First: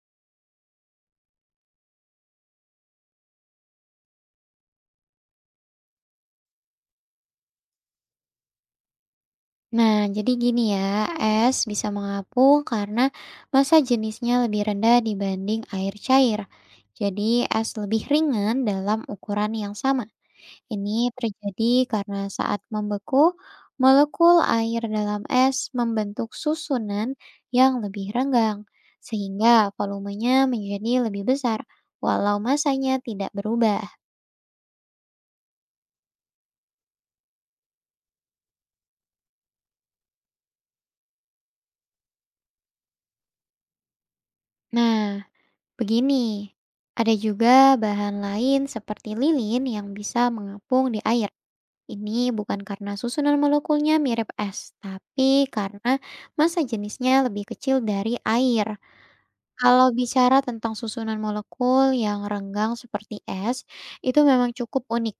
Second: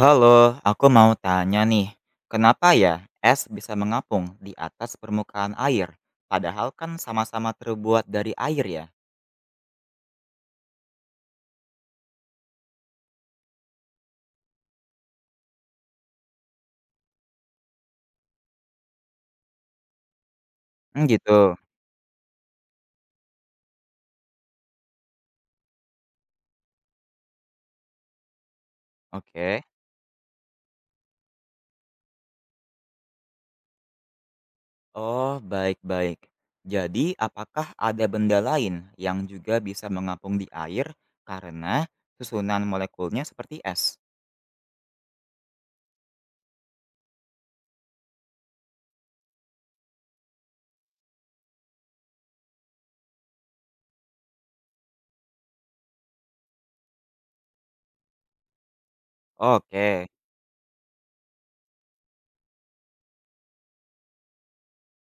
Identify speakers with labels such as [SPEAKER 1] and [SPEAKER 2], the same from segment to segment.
[SPEAKER 1] Halo, aku mau tanya nih, kenapa ya es bisa mengapung di atas permukaan air? Padahal kan sama-sama terbuat dari air ya?
[SPEAKER 2] Nah, jadi gini ya, es bisa mengapung karena massa jenisnya lebih rendah dibanding air cair. Jadi, es lebih ringan dalam ukuran yang sama.
[SPEAKER 1] Hmm,
[SPEAKER 2] Ini
[SPEAKER 1] gitu.
[SPEAKER 2] terjadi karena saat membeku, molekul air dalam es membentuk susunan yang lebih renggang,
[SPEAKER 1] Oke.
[SPEAKER 2] sehingga volumenya menjadi lebih besar, walau massanya tidak berubah.
[SPEAKER 1] Oh, baik-baik. Jadi, apakah ada benda lain yang juga bisa mengapung di air karena susunan molekulnya seperti es?
[SPEAKER 2] Nah, begini, ada juga bahan lain seperti lilin yang bisa mengapung di air. Ini bukan karena susunan molekulnya mirip es, tapi karena massa jenisnya lebih kecil dari air. Kalau
[SPEAKER 1] Oke.
[SPEAKER 2] bicara tentang susunan molekul yang renggang seperti es, itu memang cukup unik.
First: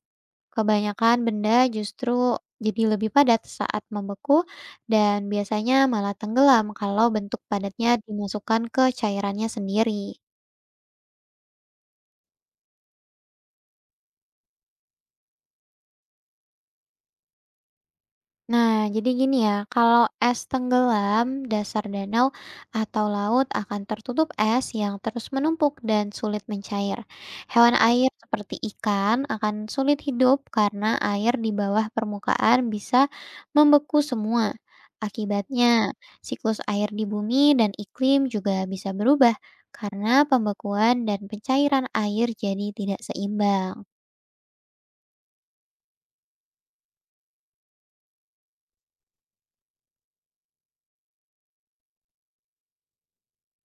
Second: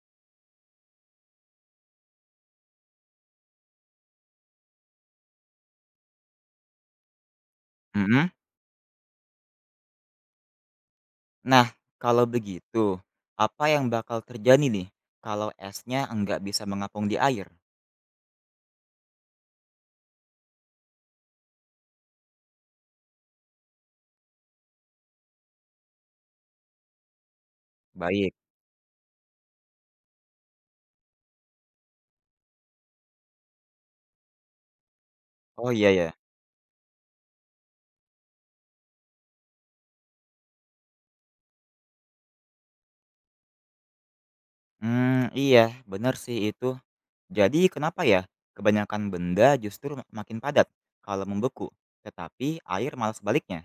[SPEAKER 2] Kebanyakan benda justru jadi lebih padat saat membeku dan biasanya malah tenggelam kalau bentuk padatnya
[SPEAKER 1] Mm-mm.
[SPEAKER 2] dimasukkan ke cairannya sendiri.
[SPEAKER 1] Nah, kalau begitu, apa yang bakal terjadi nih kalau esnya nggak bisa mengapung di air?
[SPEAKER 2] Nah, jadi gini ya, kalau es tenggelam, dasar danau atau laut akan tertutup es yang terus menumpuk dan sulit mencair. Hewan air
[SPEAKER 1] Baik.
[SPEAKER 2] seperti ikan akan sulit hidup karena air di bawah permukaan bisa membeku semua.
[SPEAKER 1] Oh iya
[SPEAKER 2] Akibatnya,
[SPEAKER 1] ya.
[SPEAKER 2] siklus air di bumi dan iklim juga bisa berubah karena pembekuan dan pencairan air jadi tidak seimbang.
[SPEAKER 1] Hmm, iya, bener sih itu. Jadi kenapa ya kebanyakan benda justru makin padat kalau membeku, tetapi air malah sebaliknya?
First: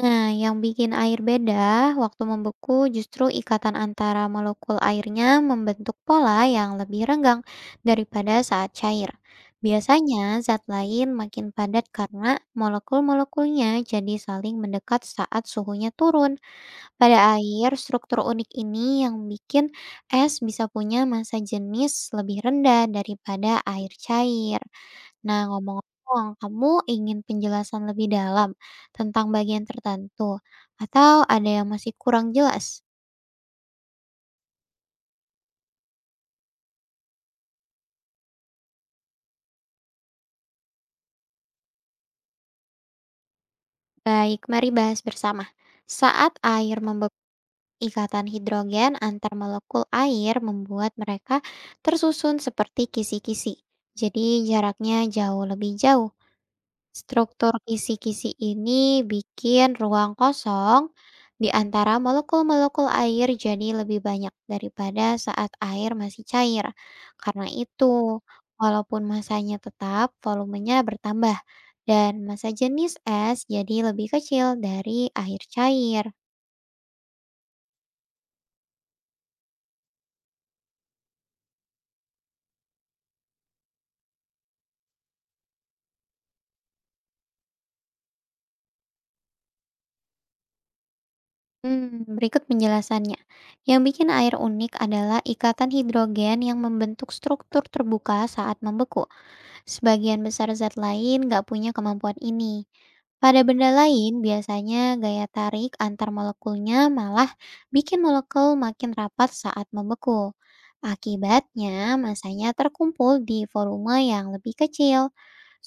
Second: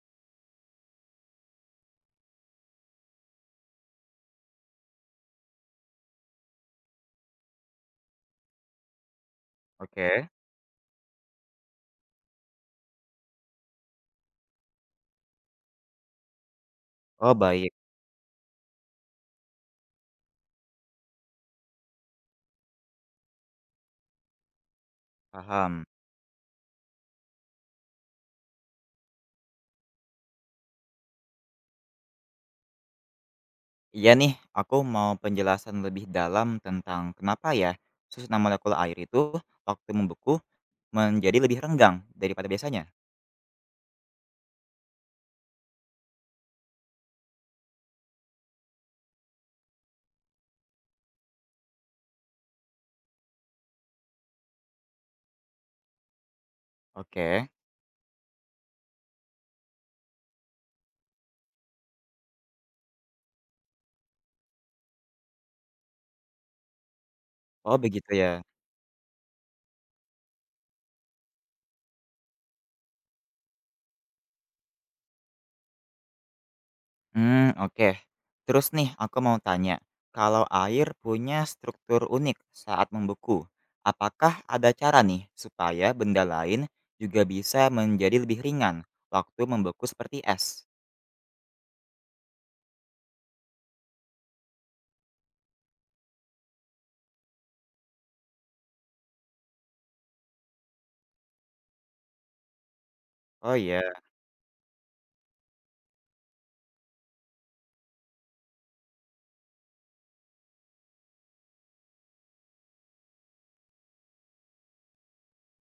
[SPEAKER 2] Nah, yang bikin air beda waktu membeku justru ikatan antara molekul airnya membentuk pola yang lebih renggang daripada saat cair.
[SPEAKER 1] Oke.
[SPEAKER 2] Biasanya zat lain makin padat karena molekul-molekulnya jadi saling mendekat saat suhunya turun. Pada
[SPEAKER 1] Oh baik,
[SPEAKER 2] air, struktur unik ini yang bikin es bisa punya massa jenis lebih rendah daripada air cair. Nah,
[SPEAKER 1] paham.
[SPEAKER 2] ngomong-ngomong, kamu ingin penjelasan lebih dalam tentang bagian tertentu, atau ada yang masih kurang jelas?
[SPEAKER 1] Iya nih, aku mau penjelasan lebih dalam tentang kenapa ya susunan molekul air itu waktu membeku menjadi lebih renggang daripada biasanya.
[SPEAKER 2] Baik, mari bahas bersama. Saat air membeku, ikatan hidrogen antar molekul air membuat mereka tersusun seperti kisi-kisi. Jadi, jaraknya jauh lebih jauh.
[SPEAKER 1] Oke.
[SPEAKER 2] Struktur kisi-kisi ini bikin ruang kosong di antara molekul-molekul air jadi lebih banyak daripada saat air masih cair. Karena
[SPEAKER 1] Oh begitu
[SPEAKER 2] itu,
[SPEAKER 1] ya.
[SPEAKER 2] walaupun masanya tetap, volumenya bertambah dan massa jenis es jadi lebih kecil dari air cair.
[SPEAKER 1] Hmm, oke. Terus nih aku mau tanya, kalau air punya struktur unik saat membeku, apakah ada cara nih supaya benda lain juga bisa menjadi lebih ringan waktu membeku seperti es?
[SPEAKER 2] Hmm, berikut penjelasannya. Yang bikin air unik adalah ikatan hidrogen yang membentuk struktur terbuka saat membeku. Sebagian besar zat lain nggak punya kemampuan ini. Pada
[SPEAKER 1] Oh
[SPEAKER 2] benda
[SPEAKER 1] iya.
[SPEAKER 2] lain, biasanya gaya tarik antar molekulnya malah bikin molekul makin rapat saat membeku. Akibatnya, masanya terkumpul di volume yang lebih kecil.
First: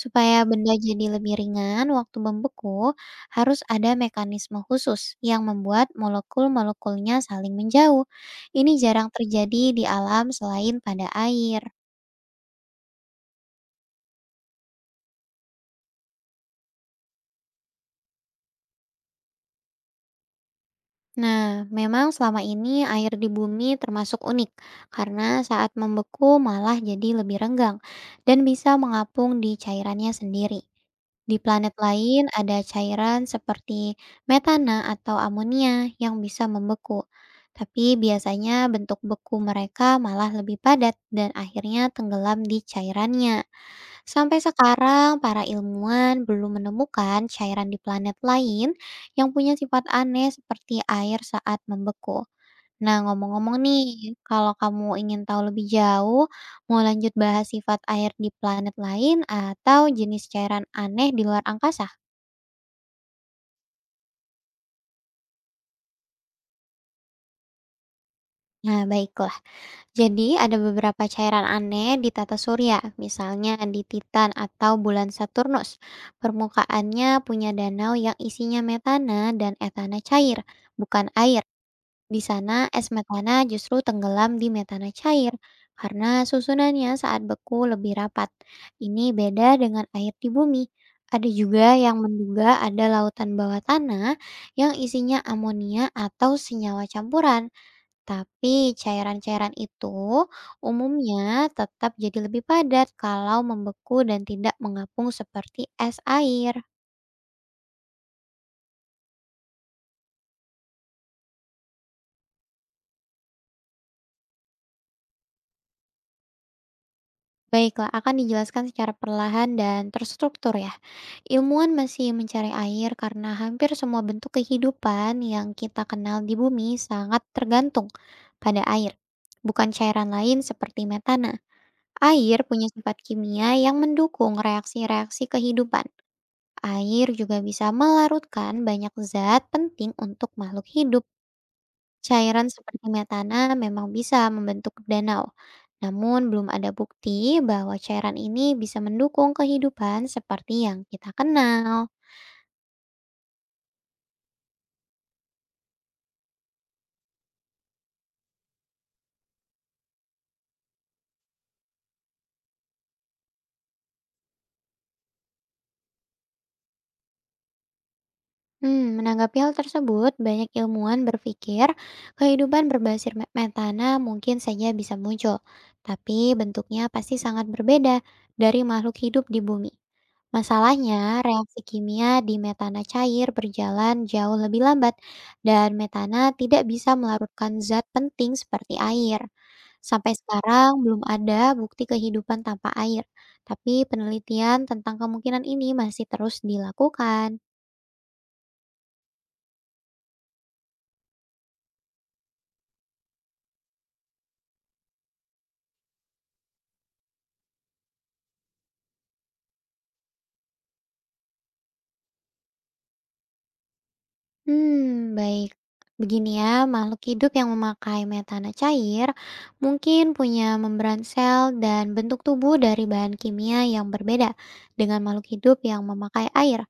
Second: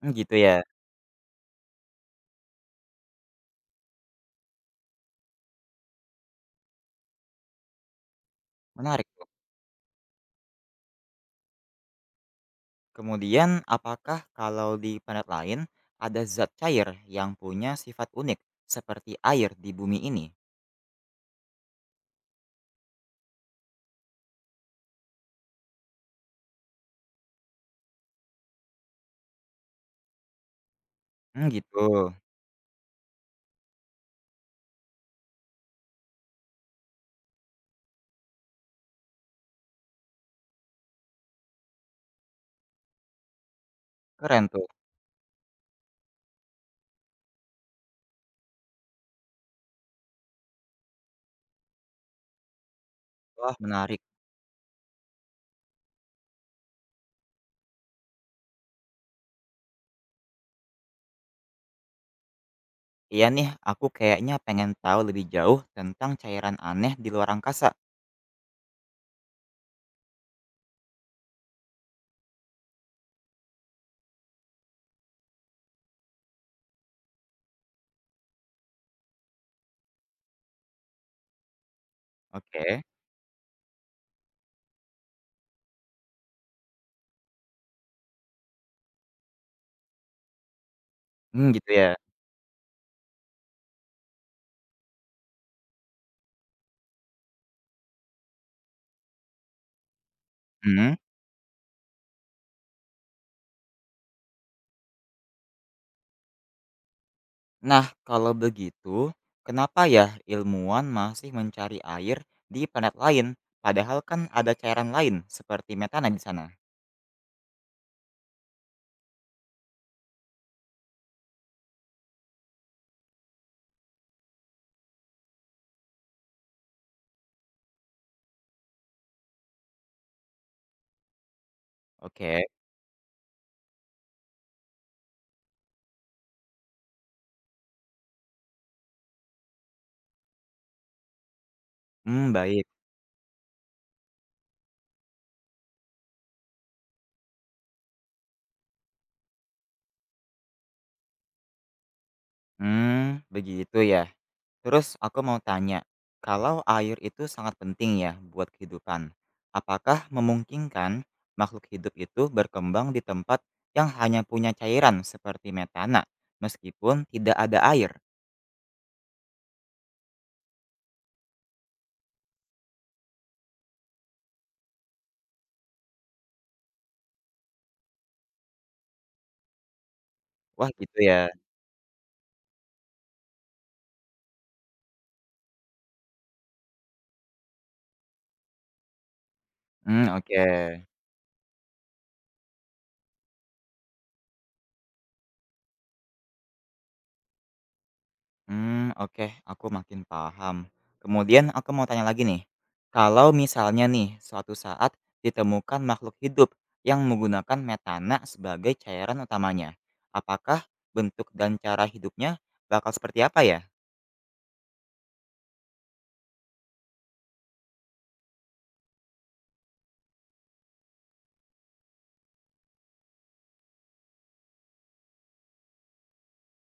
[SPEAKER 1] Mmm, gitu
[SPEAKER 2] Supaya
[SPEAKER 1] ya.
[SPEAKER 2] benda jadi lebih ringan waktu membeku, harus ada mekanisme khusus yang membuat molekul-molekulnya saling menjauh. Ini
[SPEAKER 1] Menarik
[SPEAKER 2] jarang
[SPEAKER 1] tuh.
[SPEAKER 2] terjadi di alam selain pada air.
[SPEAKER 1] Kemudian apakah kalau di planet lain ada zat cair yang punya sifat unik seperti air di bumi ini?
[SPEAKER 2] Nah, memang selama ini air di bumi termasuk unik karena saat membeku malah jadi lebih renggang dan bisa mengapung di cairannya sendiri. Di
[SPEAKER 1] Hmm,
[SPEAKER 2] planet
[SPEAKER 1] gitu.
[SPEAKER 2] lain ada cairan seperti metana atau amonia yang bisa membeku. Tapi biasanya bentuk beku mereka malah lebih padat dan akhirnya tenggelam di cairannya. Sampai
[SPEAKER 1] Keren tuh.
[SPEAKER 2] sekarang, para ilmuwan belum menemukan cairan di planet lain yang punya sifat aneh seperti air saat membeku. Nah,
[SPEAKER 1] Wah,
[SPEAKER 2] ngomong-ngomong
[SPEAKER 1] menarik.
[SPEAKER 2] nih, kalau kamu ingin tahu lebih jauh, mau lanjut bahas sifat air di planet lain atau jenis cairan aneh di luar angkasa?
[SPEAKER 1] Iya nih, aku kayaknya pengen tahu lebih jauh tentang cairan aneh di luar angkasa.
[SPEAKER 2] Nah, baiklah. Jadi ada beberapa cairan aneh di tata surya, misalnya di Titan atau bulan Saturnus. Permukaannya punya danau yang isinya metana dan etana cair, bukan air. Di sana
[SPEAKER 1] Oke.
[SPEAKER 2] es metana justru tenggelam di metana cair karena susunannya saat beku lebih rapat. Ini beda dengan air di bumi. Ada
[SPEAKER 1] Mmm, gitu
[SPEAKER 2] juga
[SPEAKER 1] ya?
[SPEAKER 2] yang menduga ada lautan bawah tanah yang isinya amonia atau senyawa campuran. Tapi cairan-cairan itu
[SPEAKER 1] Mhm.
[SPEAKER 2] umumnya tetap jadi lebih padat kalau membeku dan tidak mengapung seperti es air.
[SPEAKER 1] Nah, kalau begitu, kenapa ya ilmuwan masih mencari air di planet lain, padahal kan ada cairan lain seperti metana di sana?
[SPEAKER 2] Baiklah, akan dijelaskan secara perlahan dan terstruktur ya. Ilmuwan masih mencari air karena hampir semua bentuk kehidupan yang kita kenal di bumi sangat tergantung pada air, bukan cairan lain seperti metana.
[SPEAKER 1] Oke.
[SPEAKER 2] Air punya sifat kimia yang mendukung reaksi-reaksi kehidupan. Air juga bisa melarutkan banyak zat penting untuk makhluk hidup.
[SPEAKER 1] Mmm,
[SPEAKER 2] Cairan
[SPEAKER 1] baik.
[SPEAKER 2] seperti metana memang bisa membentuk danau, namun belum ada bukti bahwa cairan ini bisa mendukung kehidupan seperti yang kita kenal.
[SPEAKER 1] Mmm, begitu ya. Terus aku mau tanya, kalau air itu sangat penting ya buat kehidupan, apakah memungkinkan makhluk hidup itu berkembang di tempat yang hanya punya cairan seperti metana, meskipun tidak ada air?
[SPEAKER 2] Hmm, menanggapi hal tersebut, banyak ilmuwan berpikir kehidupan berbasis metana mungkin saja bisa muncul, tapi bentuknya pasti sangat berbeda dari makhluk hidup di bumi.
[SPEAKER 1] Wah, gitu ya?
[SPEAKER 2] Masalahnya, reaksi kimia di metana cair berjalan jauh lebih lambat, dan metana tidak bisa melarutkan zat penting seperti air.
[SPEAKER 1] Hmm,
[SPEAKER 2] Sampai
[SPEAKER 1] oke.
[SPEAKER 2] sekarang, belum ada bukti kehidupan tanpa air, tapi penelitian tentang kemungkinan ini masih terus dilakukan.
[SPEAKER 1] Hmm, oke, aku makin paham. Kemudian aku mau tanya lagi nih, kalau misalnya nih suatu saat ditemukan makhluk hidup yang menggunakan metana sebagai cairan utamanya, apakah bentuk dan cara hidupnya bakal seperti apa ya?
[SPEAKER 2] Hmm, baik. Begini ya, makhluk hidup yang memakai metana cair mungkin punya membran sel dan bentuk tubuh dari bahan kimia yang berbeda dengan makhluk hidup yang memakai air.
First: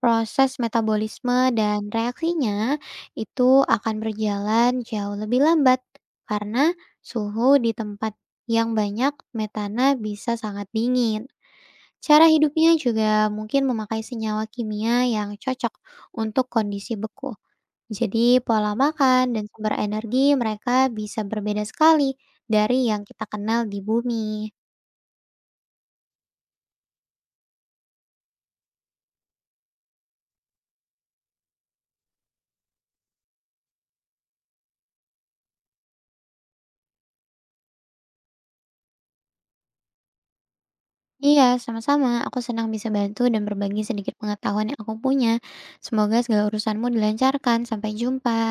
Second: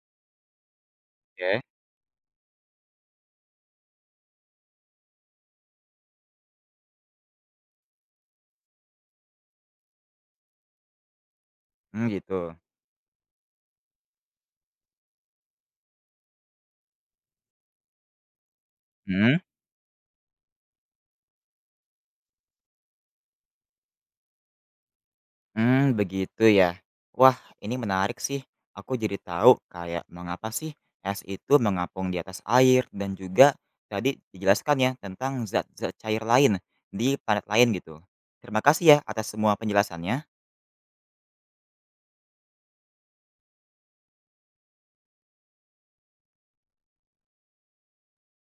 [SPEAKER 2] Proses metabolisme
[SPEAKER 1] Oke.
[SPEAKER 2] dan reaksinya itu akan berjalan jauh lebih lambat karena suhu di tempat yang banyak metana bisa sangat dingin.
[SPEAKER 1] Mmm,
[SPEAKER 2] Cara
[SPEAKER 1] gitu.
[SPEAKER 2] hidupnya juga mungkin memakai senyawa kimia yang cocok untuk kondisi beku. Jadi, pola makan
[SPEAKER 1] Hmm.
[SPEAKER 2] dan sumber energi mereka bisa berbeda sekali dari yang kita kenal di bumi.
[SPEAKER 1] Hmm, begitu ya. Wah, ini menarik sih. Aku jadi tahu kayak mengapa sih es itu mengapung di atas air dan juga tadi dijelaskan ya tentang zat-zat cair lain di planet lain gitu. Terima kasih ya atas semua penjelasannya.
[SPEAKER 2] Iya, sama-sama. Aku senang bisa bantu dan berbagi sedikit pengetahuan yang aku punya. Semoga segala urusanmu dilancarkan. Sampai jumpa.